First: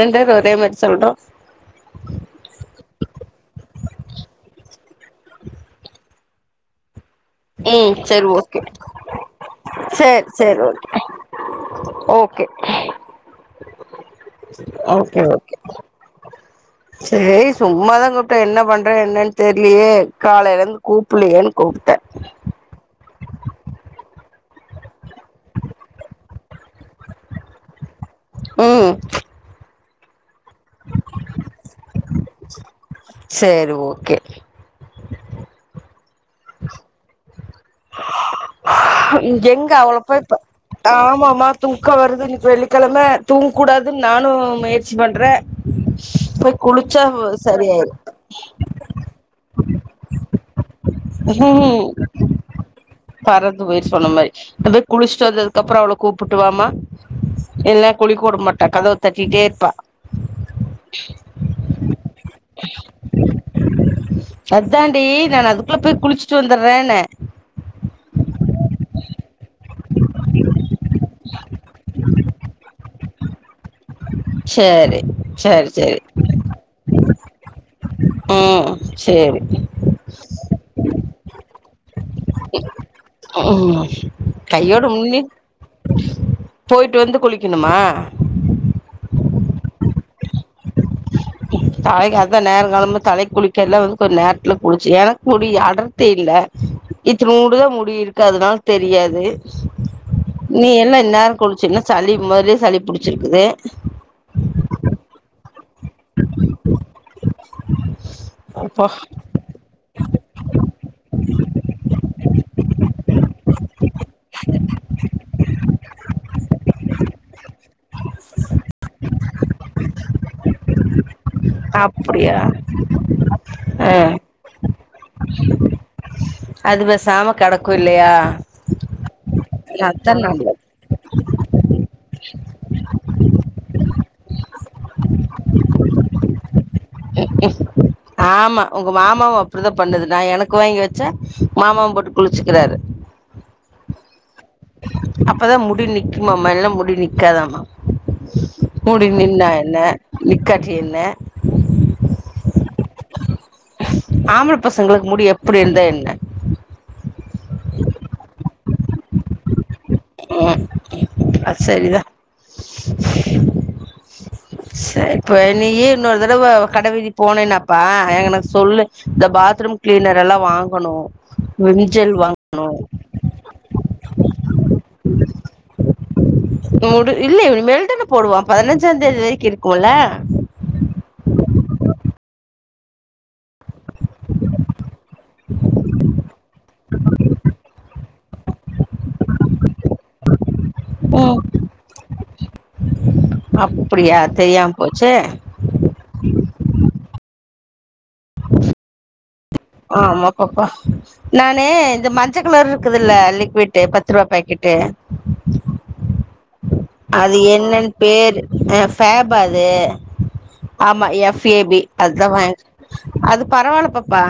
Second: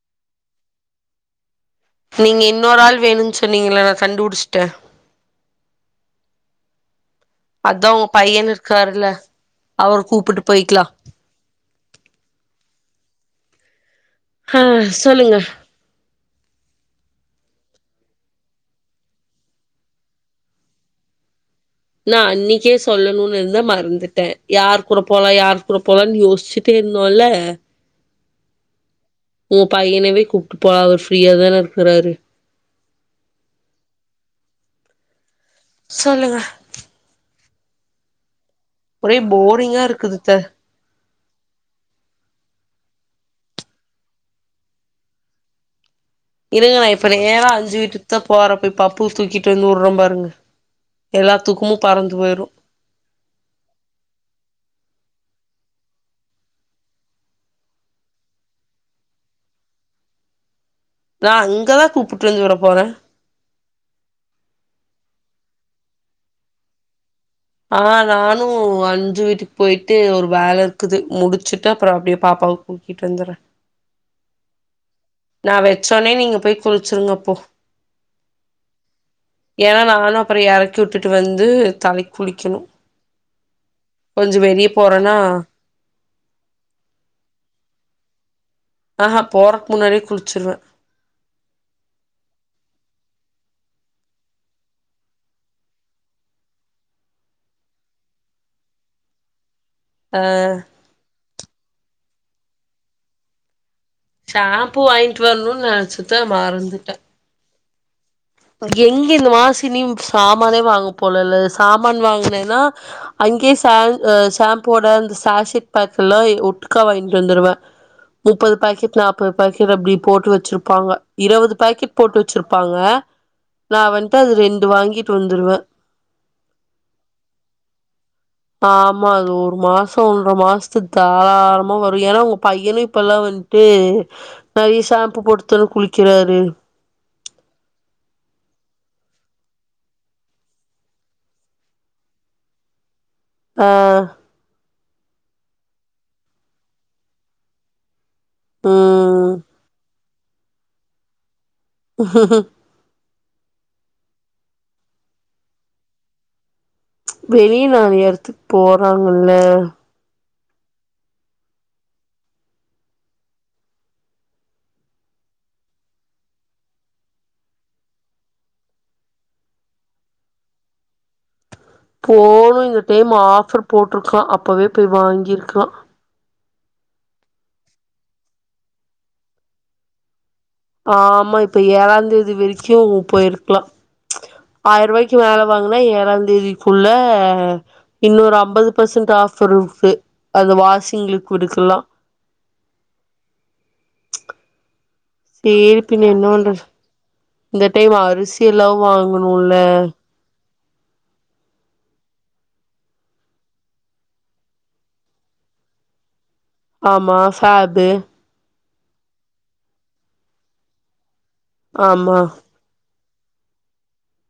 ரெண்டேரு ஒரே மாரி சொல்றோ நீங்க இன்னொர் வேணுன் சொன்னீங்கல நா கண்டுபுடிச்ட்ட அதா ம் உங்க சேர் பையன் ஓகே இருக்காருல்ல அவர சேர் கூப்பிட்டு சேரி போய்க்கலா ஓகே ஆ ஓகே ஓகே சொல்லுங்க ஓகே சேரி சும்மாதா கூப்ட்ட என்ன பண்ற என்னன் தெரிலியே காலைலேந் கூப்புல்லியேன் கூப்ட்ட நா அன்னிக்கே சொன் சொல்லணுன் இருந்தே மறந்துட்டே யார் கூட போலா யார் கூட போலான் யோசிச்சுட்டே இருந்தோல்ல ம் உங் பையனவே கூப்ட்டு போலா அவர் ஃப்ரீயா தா இருக்குறாரு சேரி ஓகே சொல்லுங்க ஒரே எங்க போரிங்கா அவள இருக்குது போய் த ப ஆமாமா தூக்க வருது இன்னிக் வெள்ளி கெழம தூங் கூடாதுன் நானு முயற்சி பண்ற போய் குளிச்சா வ் சரியாய்ரு த்த போற போய் பப்புவ தூக்கிட்டு வந்து உட்ற பாருங்க எல்லா தூக்குமு ம் பறந்து போய்ரு பறந்து போய்ரு சொன்ன மாரி நீ போய் குளிச்ட்டு வந்ததுக்கப்றோ அவள கூப்புட்டு வாமா இல்ல குளிக்க வுட மாட்டா கதவு தட்டிட்டே இருப்பா நா அங்க தா கூப்புட்டு வந்து விட போற அத்தாண்டி நானு அதுக்குள்ள போய் குளிச்சுட்டு வந்துர்றேன்ன ஆ நானு அஞ்சு வீட்டுக்கு போய் ட்டு ஒரு வேல இருக்குது முடிச்சுட்டு அப்றோ அப்டே பாப்பாவ கூட்டிட்டு வந்துர்றே சேரி நா சேரி சேரி வச்சோனே நீங்க போய் குளிச்சிருங்க அப்போ ம் சேரி ஏனா நாங்கலா அப்பறோ எறக்கி உட்டுட்டு வந்து தலைக்கி குளிக்கணு ம் கொஞ்சோ வெளிய கையோட போறனா முன்னி போயிட்டு வந்து குளிக்கிணுமா ஆ ஹா போறக் முன்னாடியே குளிச்சிருவே தலைக்கு அதா நேரோ காலமா தலை குளிக்கெல்லா வந்து கொஞ்சோ நேரத்துல குளிச்சு எனக்கு முடி அடர்த்தி இல்ல இத்துனோன்டுதா முடி இருக்கு அதனால தெரியாது ஆ நீ என்ன இந்நேர குளிச்சன்னா சளி மொதலே சளி புடிச்சிருக்குது ஷாப்பு வாங்ட்டு வரணுண் நெனச்சுத மறந்துட்ட அப்பா எங்க இந்த மாசி லீவு சாமானே வாங்க போலல்ல சாமான் வாங்னேன்னா அங்கேயே ஷாம் ஷாம்போட அந்த சாஷிட் பாடிலு உட்க்கா வாங்கிட்டு வந்துருவ முப்பது பாக்கெட் நாப்பது பாக்கெட் அப்டி போட்டு வச்சிருப்பாங்க இருபது பாக்கெட் போட்டு அப்படியா வச்சிருப்பாங்க நா ஆ வந்த்ட்டு அது ரெண்டு வாங்கிட்டு வந்துடுவ அது பேசாம கெடக்கு இல்லையா ஆ ஆமா அது ஒரு மாச அதா ஒன்ற நல்லது மாசத்து தாராளமா வரு ஏனா உங்க பையனு இப்பலா வந்துட்டு நெறைய ஷாம்பு போட்டுத்தான குளிக்கிறாரு மக்கும் ஆமா உங்க மாமாவு அப்டிதா பண்ணுது நா எனக்கு வாங்கி வச்சா மாமாவு போட்டு குளிச்சுக்கிறாரு ஆ அப்பதா முடி நிக்குமாம்மா இல்லன்னா முடி நிக்காதாமா முடி ம் நின்னா என்ன நிக்காட்டி என்ன ஹுஹும் ஆம்பள பசங்களுக்கு முடி எப்டி இருந்தா என்ன வெளிய நாலு எடத்துக்கு போறாங்கல்ல ம்ம் அது சரிதா ச இப்ப நீயே இன்னொரு தடவ கட வீதிக்குபோனேன்னாப்பா எங்க எனக்கு சொல்லு இந்த பாத்ரூம் கிளீனரெல்லா வாங்கணு விம் ஜெல் போணூம் வாங்கணு இந்த டைம் ஆஃபர் போட்ருக்கா அப்பவே போய் வாங்கியிருக்கலா முடி இல்ல இனிமேல்தா போடுவா பதினஞ்சாம் தேதி வரைக்கும் இருக்குல்ல ஆ ஆமா இப்ப ஏழாந்தேதி வரைக்கும் போயிருக்கு லாம் ச் ஆயி ரூபாய்க்கு மேல வாங்குனா ஏழாந் தேதிக்குள்ள இன்னொரு அம்பது பர்சன்ட் ஆஃபர் இருக்கு அது வாஷிங் ம் லிக்விடுக்குல்லா அப்டியாத் தெரியாம போச்சே சேரி பின்ன என்ன பன்றது இந்த டைம் அரிசி எல்லாவு வாங்குணுல்ல ஆ ஆமா பாப்பா நானு இந்த மஞ்சள் கலர்ரு இருக்குதுல்ல லிக்விட்டு் பத்து ரூபா பாக்கெட்டு ஆமா அது ஃபேபு என்னன்னு பேரு ஃபேப் ஆ அது ஆமா எப் ஏ பி ஆமா அதுதா வாங்க அது பரவாலப் பாப்பா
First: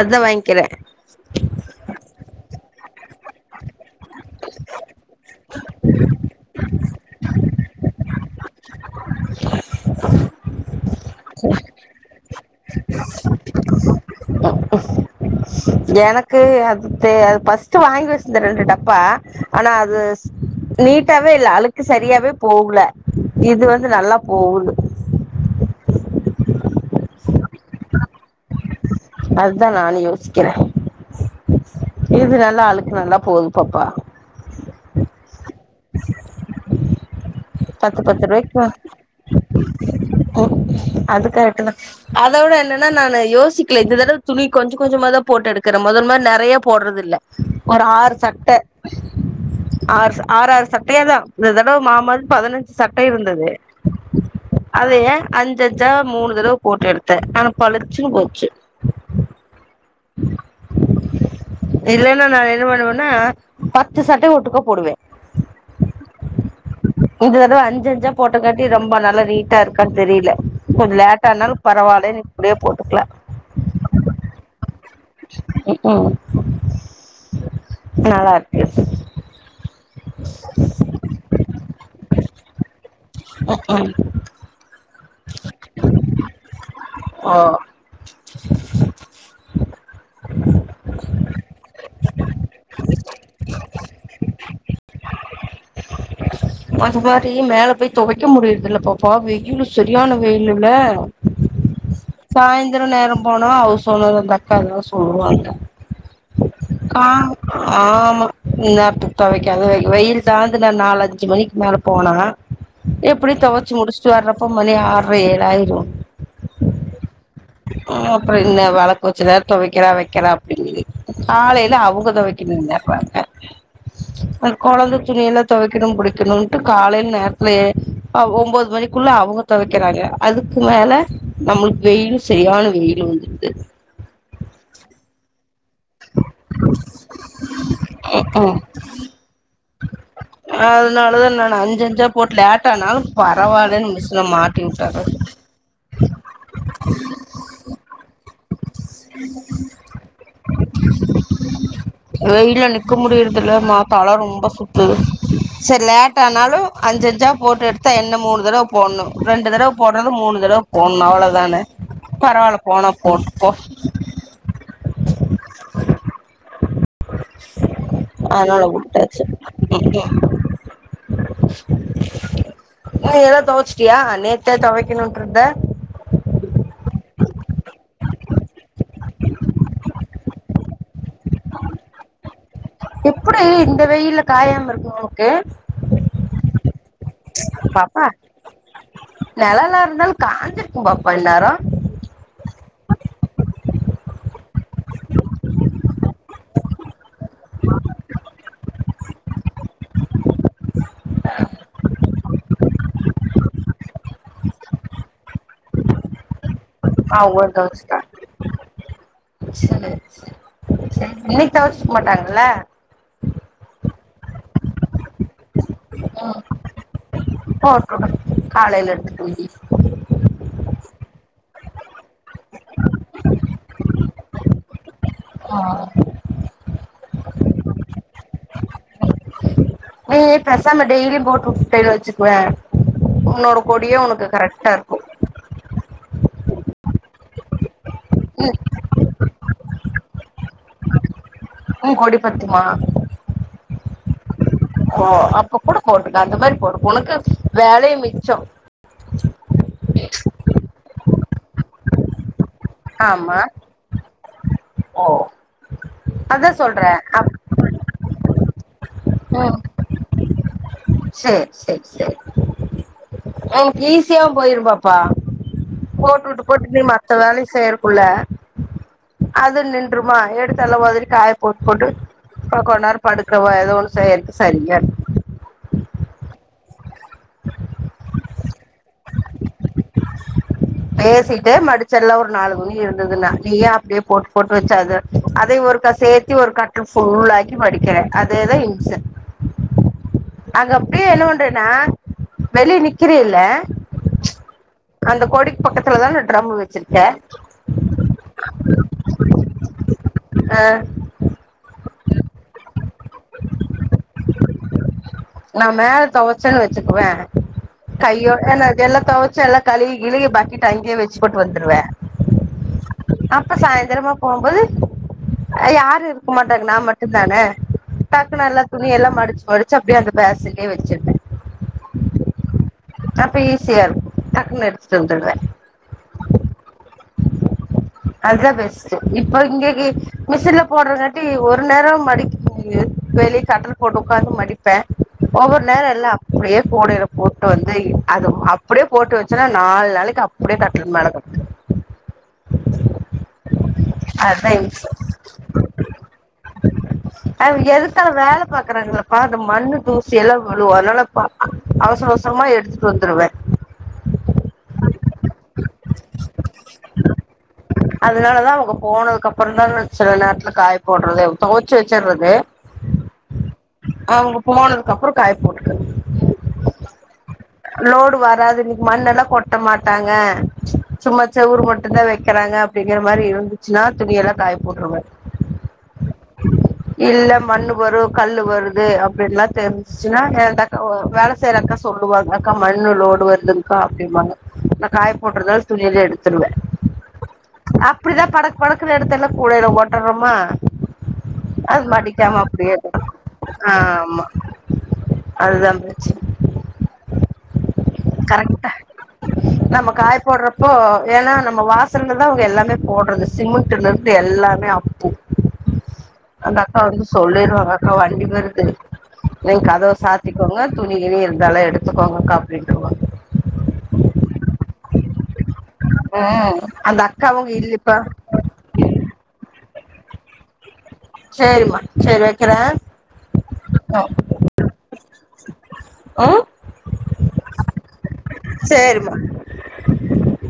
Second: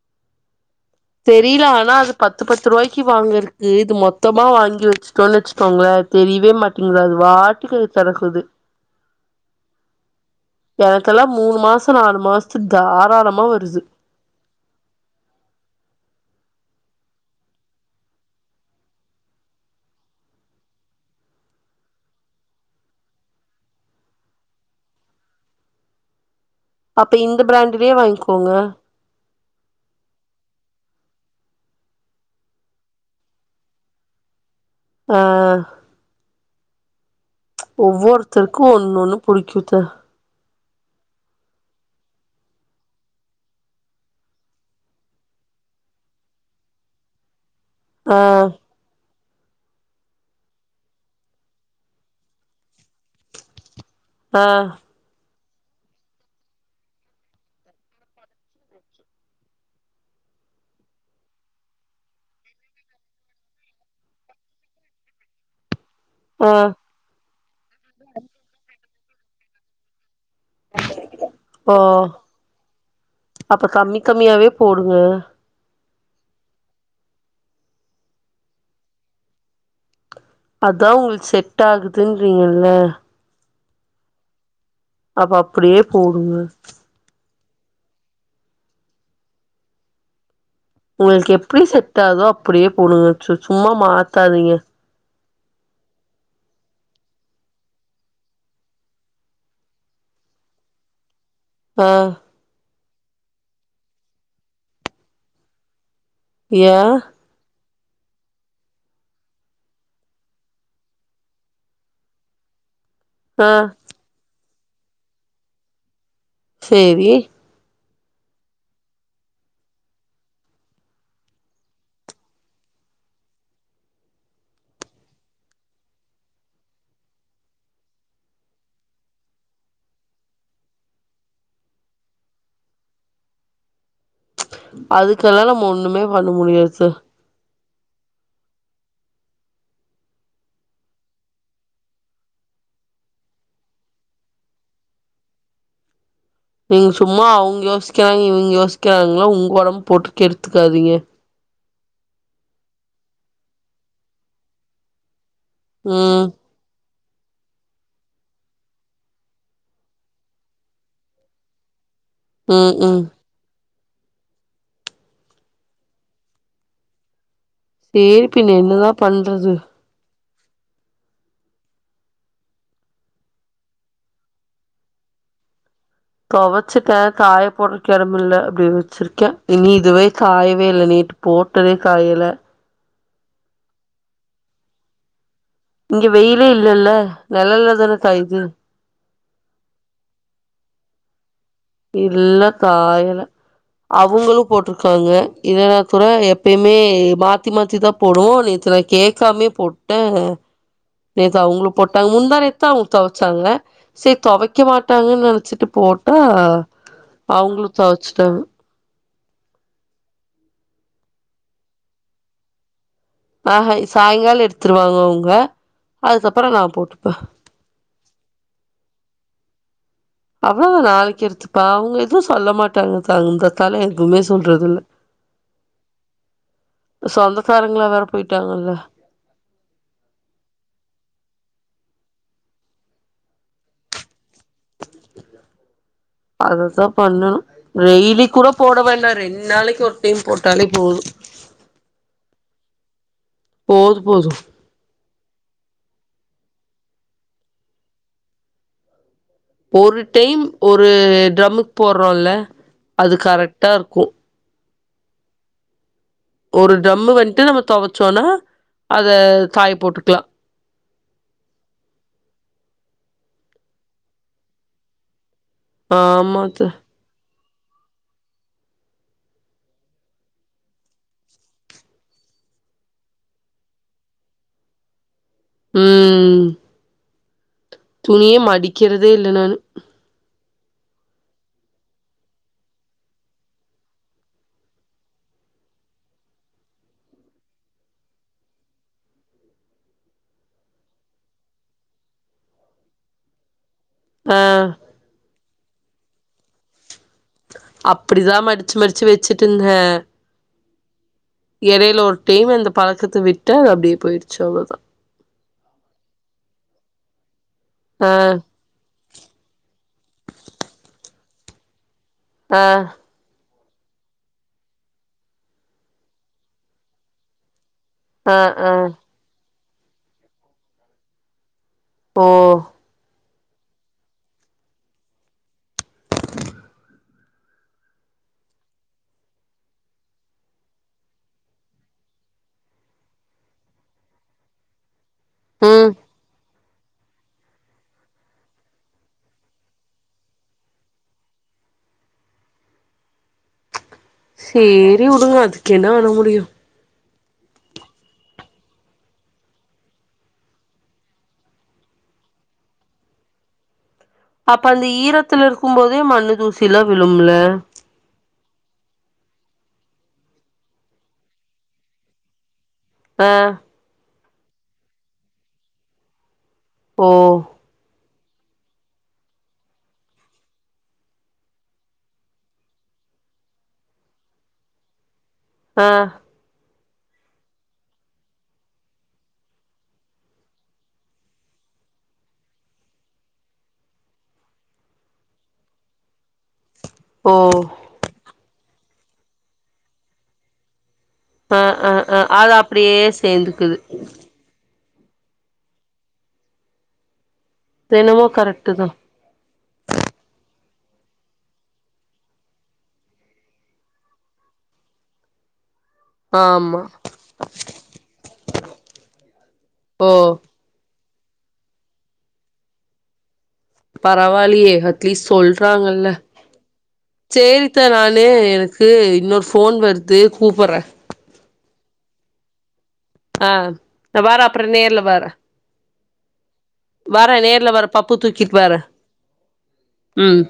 அதா வாங்கிக்கிற தெரில ஆனா அது பத்து பத்து ரூவாய்க்கு வாங்க இருக்கு இது மொத்தமா வாங்கி வச்சுட்டோனு வச்சுகோங்க தெரியவே மாட்டிங்து அது வாட்டுக்கு தொரக்குது [unintelligible] எனககெல்லா மூணு மாச நாலு மாசத்துக்கு தாராளமா வருது ம்கும் எனக்கு அது அது ஃபர்ஸ்ட் வாங்கி வச்சிருந்த ரெண்டு டப்பா ஆனா அது நீட்டாவே இல்ல அழுக்கு சரியாவே போகல இது வந்து நல்லா போகுது அப்ப இந்த பிராண்டலயே வாங்கிக்கோங்க அதுதா நானும் யோசிக்கற இது நல்லா அழுக்கு நல்லா போகுது பாப்பா அ பத்து பத்து ஒவ்வொருத்தருக்கும் ஒன்னு ஒண்ணு பிடிக்குது ஓ அது கரக்ட்டு தா அத விட என்னன்னா நானு யோசிக்கல இந்த தடவ துணி கொஞ்ச கொஞ்சமாத்தா போட்டு எடுக்கறே மொத மாரி நெறைய போடுறது இல்ல ஒரு ஆறு ஆ சட்டை ஆறு ஆறு ஆறு சட்டையா தா இந்த தடவ மாமாது பதினஞ்சு சட்ட இருந்தது ஆ அதையே அஞ்சு அஞ்சா மூணு தடவ போட்டு எடுத்தே ஆனா பழுச்சுன்னு போச்சு [inaudible] [inaudible] இல்லன்னா நா என்ன பண்ணுவேன்னா பத்து சட்ட ஒட்டுக்கா போடுவே ஆ இந்த தடவ அஞ்சு அஞ்சா போட்டக்காட்டி ரொம்ப நல்லா நீட்டா இருக்கான் தெரியல கொஞ்ச லேட்டானாலு ஓ பரவால்லனு இப்டியே போட்டுக்லா அப்ப கம்மி கம்மியாவே போடுங்க ம்ஹூம் நல்லாருக்கு அதா ஒங்களுக்கு செட் ஆகுதுன்றீங்கல்ல ம்ஹூம் அப்ப அப்டியே போடுங்க ஓ உங்களுக்கு எப்டி செட் ஆதோ அப்டியே போடுங்க சும்மா மாத்தாதீங்க அது மாரி மேல போய் தொவைக்க முடியறுதில்லப்பா பா வெயிலு சு சரியான வெயில்லுல்ல ஆ சாயந்தர நேரம் போனா ஹவுஸ் ஓனரு அந்த அக்கா எதாது சொல்லுவாங்க ஏ ஆ ஆமா இந்நேரத்துக்கு தொவைக்காத வெயில் தாழ்ந்து நா நாலு அஞ்சு மணிக்கு மேல போனா எப்டியு ஆ தொவச்சு முடிச்சுட்டு வர்றப்போ மணி ஆறரை ஏழாயிரு சேரி அப்புற என்ன வெளக்கு வெச்ச நேரம் தொவைக்கறா வைக்கிறா அப்படின்னுது காலையில அவுங்க தொவைக்கணுங்க பண்ணே அந்த கொழந்த துணியல்லா தொவைக்கணு புடிக்கணும்ட்டு காலேல நேரத்துலயே ஒம்பது மணிக் குள்ள அவுங்க தொவைக்கறாங்க அதுக்கு மேல நம்மளுக்கு வெயில்லு சரியான வெயிலு வந்துடுது அதுக்காகல்லா நம்ம ஒண்ணுமே பண்ண முடியாது சார் ம்ஹூம் அதுனாலதா நானு அஞ்சு அஞ்சா போட்டு லேட்டானாலும் பரவாயில்லன்னு மிஷின மாட்டி வுட்டரது நீங்க சும்மா அவுங்க யோசிக்கறாங்க இவுங்க யோசிக்கிறாங்கல்லா உங்க உடம்ப போட்டுக்கெடு வெயில்ல நிக்க முடியறதில்லமா தல ரொம்ப சுத்துது சரி ம் லேட்டானாலு அஞ்சஞ்சா போட்டு எடுத்தா என்ன மூணு தடவ போட்ணு ரெண்டு தடவ போடுறது மூணு தடவ போட்ணு அவ்ளதானே பரவாயில்ல ம் போனா ம் போட்டு போ [inaudible] சேரிப்பின்ன என்னதா பண்றது இருக்யா அ எல்லா துவச்சிட்டியா நேத்தே துவைக்கணுன்றத துவச்சட்டே காய போடுக இடமில்ல அப்டி வச்சிருக்கே எ ங்க இதுவே காயவே இல்ல நைட்டு போட்டதே காயல எப்டி இந்த வெயில காயாம இருக்கு உன்க்கு இங்க வெயிலே இல்லல்ல நிழலல்ல தானே காயுது நிழல்லா இருந்தாலு காஞ்சுர்க்கும் பாப்பா இன்நேரோ இல்ல காயல அவுங்களு போட்டுருக்காங்க இதனாத்துட எப்பயுமே மாத்தி மாத்தி தாப் போடுவோ நேத்து நா கேட்காமயே போட்டே நேத்த அவங்களு போட்டாங்க முந்தா நேத்தா அவுங்க தொவச்சாங்க சேரி தொவக்க மாட்டாங்கன்னு நெனச்சிட்டு போட்டா அவங்களு தொவச்சட்டாங்க சேர் சேர் சேரி இன்னைக்கி தொவச்சிருக்க மாட்டாங்கல்ல ஆஹ் சாங்கால எடுத்துருவாங்க அவுங்க ம் போட்டு விடு ஆ காலையில இருந்து [unintelligible] அவ்ளோதா நாளைக்கி எடுத்துப்பா அவுங்க எதுவு சொல்ல மாட்டாங்க தந்தத்தால எதுமே சொல்றது இல்ல [unintelligible] சொந்தக்காரங்கள வேறு போயிட்டாங்கங்க நீ பேசாம டெய்லிம் போட்டுவுட்டனு வச்சுக்குவே உன்னோட கொடியு உனக்கு கரெக்ட்டா இருக்கு அததா பண்ணணும் டெய்லி கூட ம் போட வேண்டா ரெண்டு நாளைக்கி ஒரு டைம் போட்டாலே போது ம் கொடி பத்துமா போது போதும் ஓ அப்ப கூட போட்டுக்க அந்த மாரி போடு உனக்கு அந் வேலயு மிச்சம் ஒரு டைம் ஒரு ட்ரம்முக்கு போடுறோல்ல அது ஆமா கரெக்ட்டாருக்கு ஓ அதா ஒரு சொல்றே டிரம் அப் வந்து நம்ம துவச்சோனா அத ம் காய போட்டுக்லா சேர் சேர் சேரி உன்க்கு ஈஸியாவு போயிருபாப்பா ஆமா போட்டுவுட்டு த்த போட்டுவுட்டு நீ மத்த வேலயு செய்றக்குள்ள அது நின்றமா எடுத்து எல்லா அதலா ஒதரி காய போட்டுபோட்டு இப்ப கொண் நேரோ படுக்கவோ ஏதோ ஒரு செய்றதுக்கு செரியா இருக்கு ம் ம் துணியே மடிக்கிறதே இல்ல நானு [inaudible] பேசிட்டே மடிச்சர்லா ஒரு நாலுதுணி இருந்ததுன்னா நீ ஏ அப்டியே போட்டு போட்டு வச்சா அத அத ஒர்க்கா சேத்தி ஒரு கட்டல் ஃபுல்லாக்கி மடிக்கற அதேதா இம்ச அங்க அப்டியே என்னவன்றினா வெளிய நிக்கிறீல்ல ஆ அந்த கோடிக்கு பக்கத்துலதான ட்ரம் வச்சிருக்க அப்டிதா மடிச்சு மடிச்சு வச்சுட்டு இந்தே ஆ இடையில ஒரு டைம் அந்த பழக்கத்த விட்டே அது அப்டியே போய்ருச்சு அவ்ளத நா மேல தொவச்சன் வச்சுக்குவே ஆ கையோட் என்னதெல்லா தொவச்சு எல்லா கழுவி கிழுவி பக்கெட்ட அங்கயே வெச்சுப்போட்டு வந்துருவே ஆ அப்ப சாய்ந்தரமா போம்போது யாரு இருக்க மாட்டாங்க நா மட்டுந்தான ஆ டக்குனு எல்லா ஆ துணியெல்லா மடிச் மடிச்சு அப்டியே அந்த பேசன்லே வெச்சப்பே ஓ அப்ப ஈஸியா இர்க்கு டக்னு எடுத்துட்டு வந்துருவே அதா பெஸ்ட்டு இப்ப இங்க கீ மிஷின்ல போட்றங்காட்டி ஒரு நேரோ மடிக்க முடியிது வெளிய கட்டல் போட்டு ஒக்காந்து மடிப்பே ஒவ்வொரு நேரோ ம் எல்லா அப்பிடியே கூடைல போட்டு வந்து அது அப்பிடியே போட்டு வெச்சனா நால் நாளைக்கு அப்பிடியே கட்டில் மேல கெடக்கு ச் சேரி உடுங்க அதுக்கென்ன பண்ண முடியு அது எதுக் கால வேல பாக்கறாங்கல்லப்பா அந்த மண்ணு, தூசி எல்லா விழுகு அதுனால பா அ அவசர அவசரமா எடுத்துட் டு வந்துருவே அப்ப அந்த ஈரத்துல இருக்கும் போதே மண்ணு தூசி எல்லா விழுமில்ல அதுனாலதா அவுங்க போனதுக்கப்பறந்தா நா சில நேரத்துல காய போட்றதே தொவச்சு வெச்சட்றது அ அவங்க போனதுக்கப்பறோ காய போட்டுக்கற்து ஓ லோடு வராது இன்னிக் மண்ணெல்லா கொட்ட மாட்டாங்க சும்மா செவுரு மட்டுந்தா வெக்கறாங்க அப்டிங்கிற மாரி இருந்துச்சுன்னா துணியெல்லா காய போட்ருவே ஆ இல்லம் மண்ணு வரு, கல்லு வருது அப்டின்லா தெரிஞ்ச்சுன்னா எ அந்த அக்கா ஒ வேல செய்றக்கா சொல்லுவாங்க அக்கா மண்ணு லோடு வருதுங்க்கா அப்டிம்பாங்க நா காய போட்ருந்தாலு துணி எல்லா எடுத்துருவே ஓ அப்பிடிதா படக் படக்குனு எடுத்து எல்லா கூடைல போட்டர்றமா ம் ம் ம் அது அப்பிடியே சேந்துக்குது ஆமா அதுதா பிரச்சன என்னமோ கரெக்ட்த்த கரெக்ட்டு தா நம்ம காய போட்றப்போ ஏனா நம்ம வாசல்ல தா அவுங்க எல்லாமே போட்றது சிமெண்ட்டுலுர்ந்து எல்லாமே ஸ் ஆம் கா வந்து சொல்லீர்வாங்க அக்கா வண்டி வருது நீங் கதவ ஓ சாத்திக்கோங்க துணி கிணி இருந்தாலு எடுத்துக்கோங்கக்கா அப்டின்ருவாங்க பரவால்லியே அட்லீஸ்ட் சொல்றாங்கல்ல ம் அந்த அக்காவுங்க சேரித்த இல்லப்பா நானு கு இன்னோர் ஃபோன் வர்து கூப்பட்றே சேரிமா சேரி வெக்கறே ஆ இந்த வாரோ அப்பறோ நேர்ல வரே ம் வர நேர்ல வர பப்பு தூக்கிட் வர சேரிம்மா ம்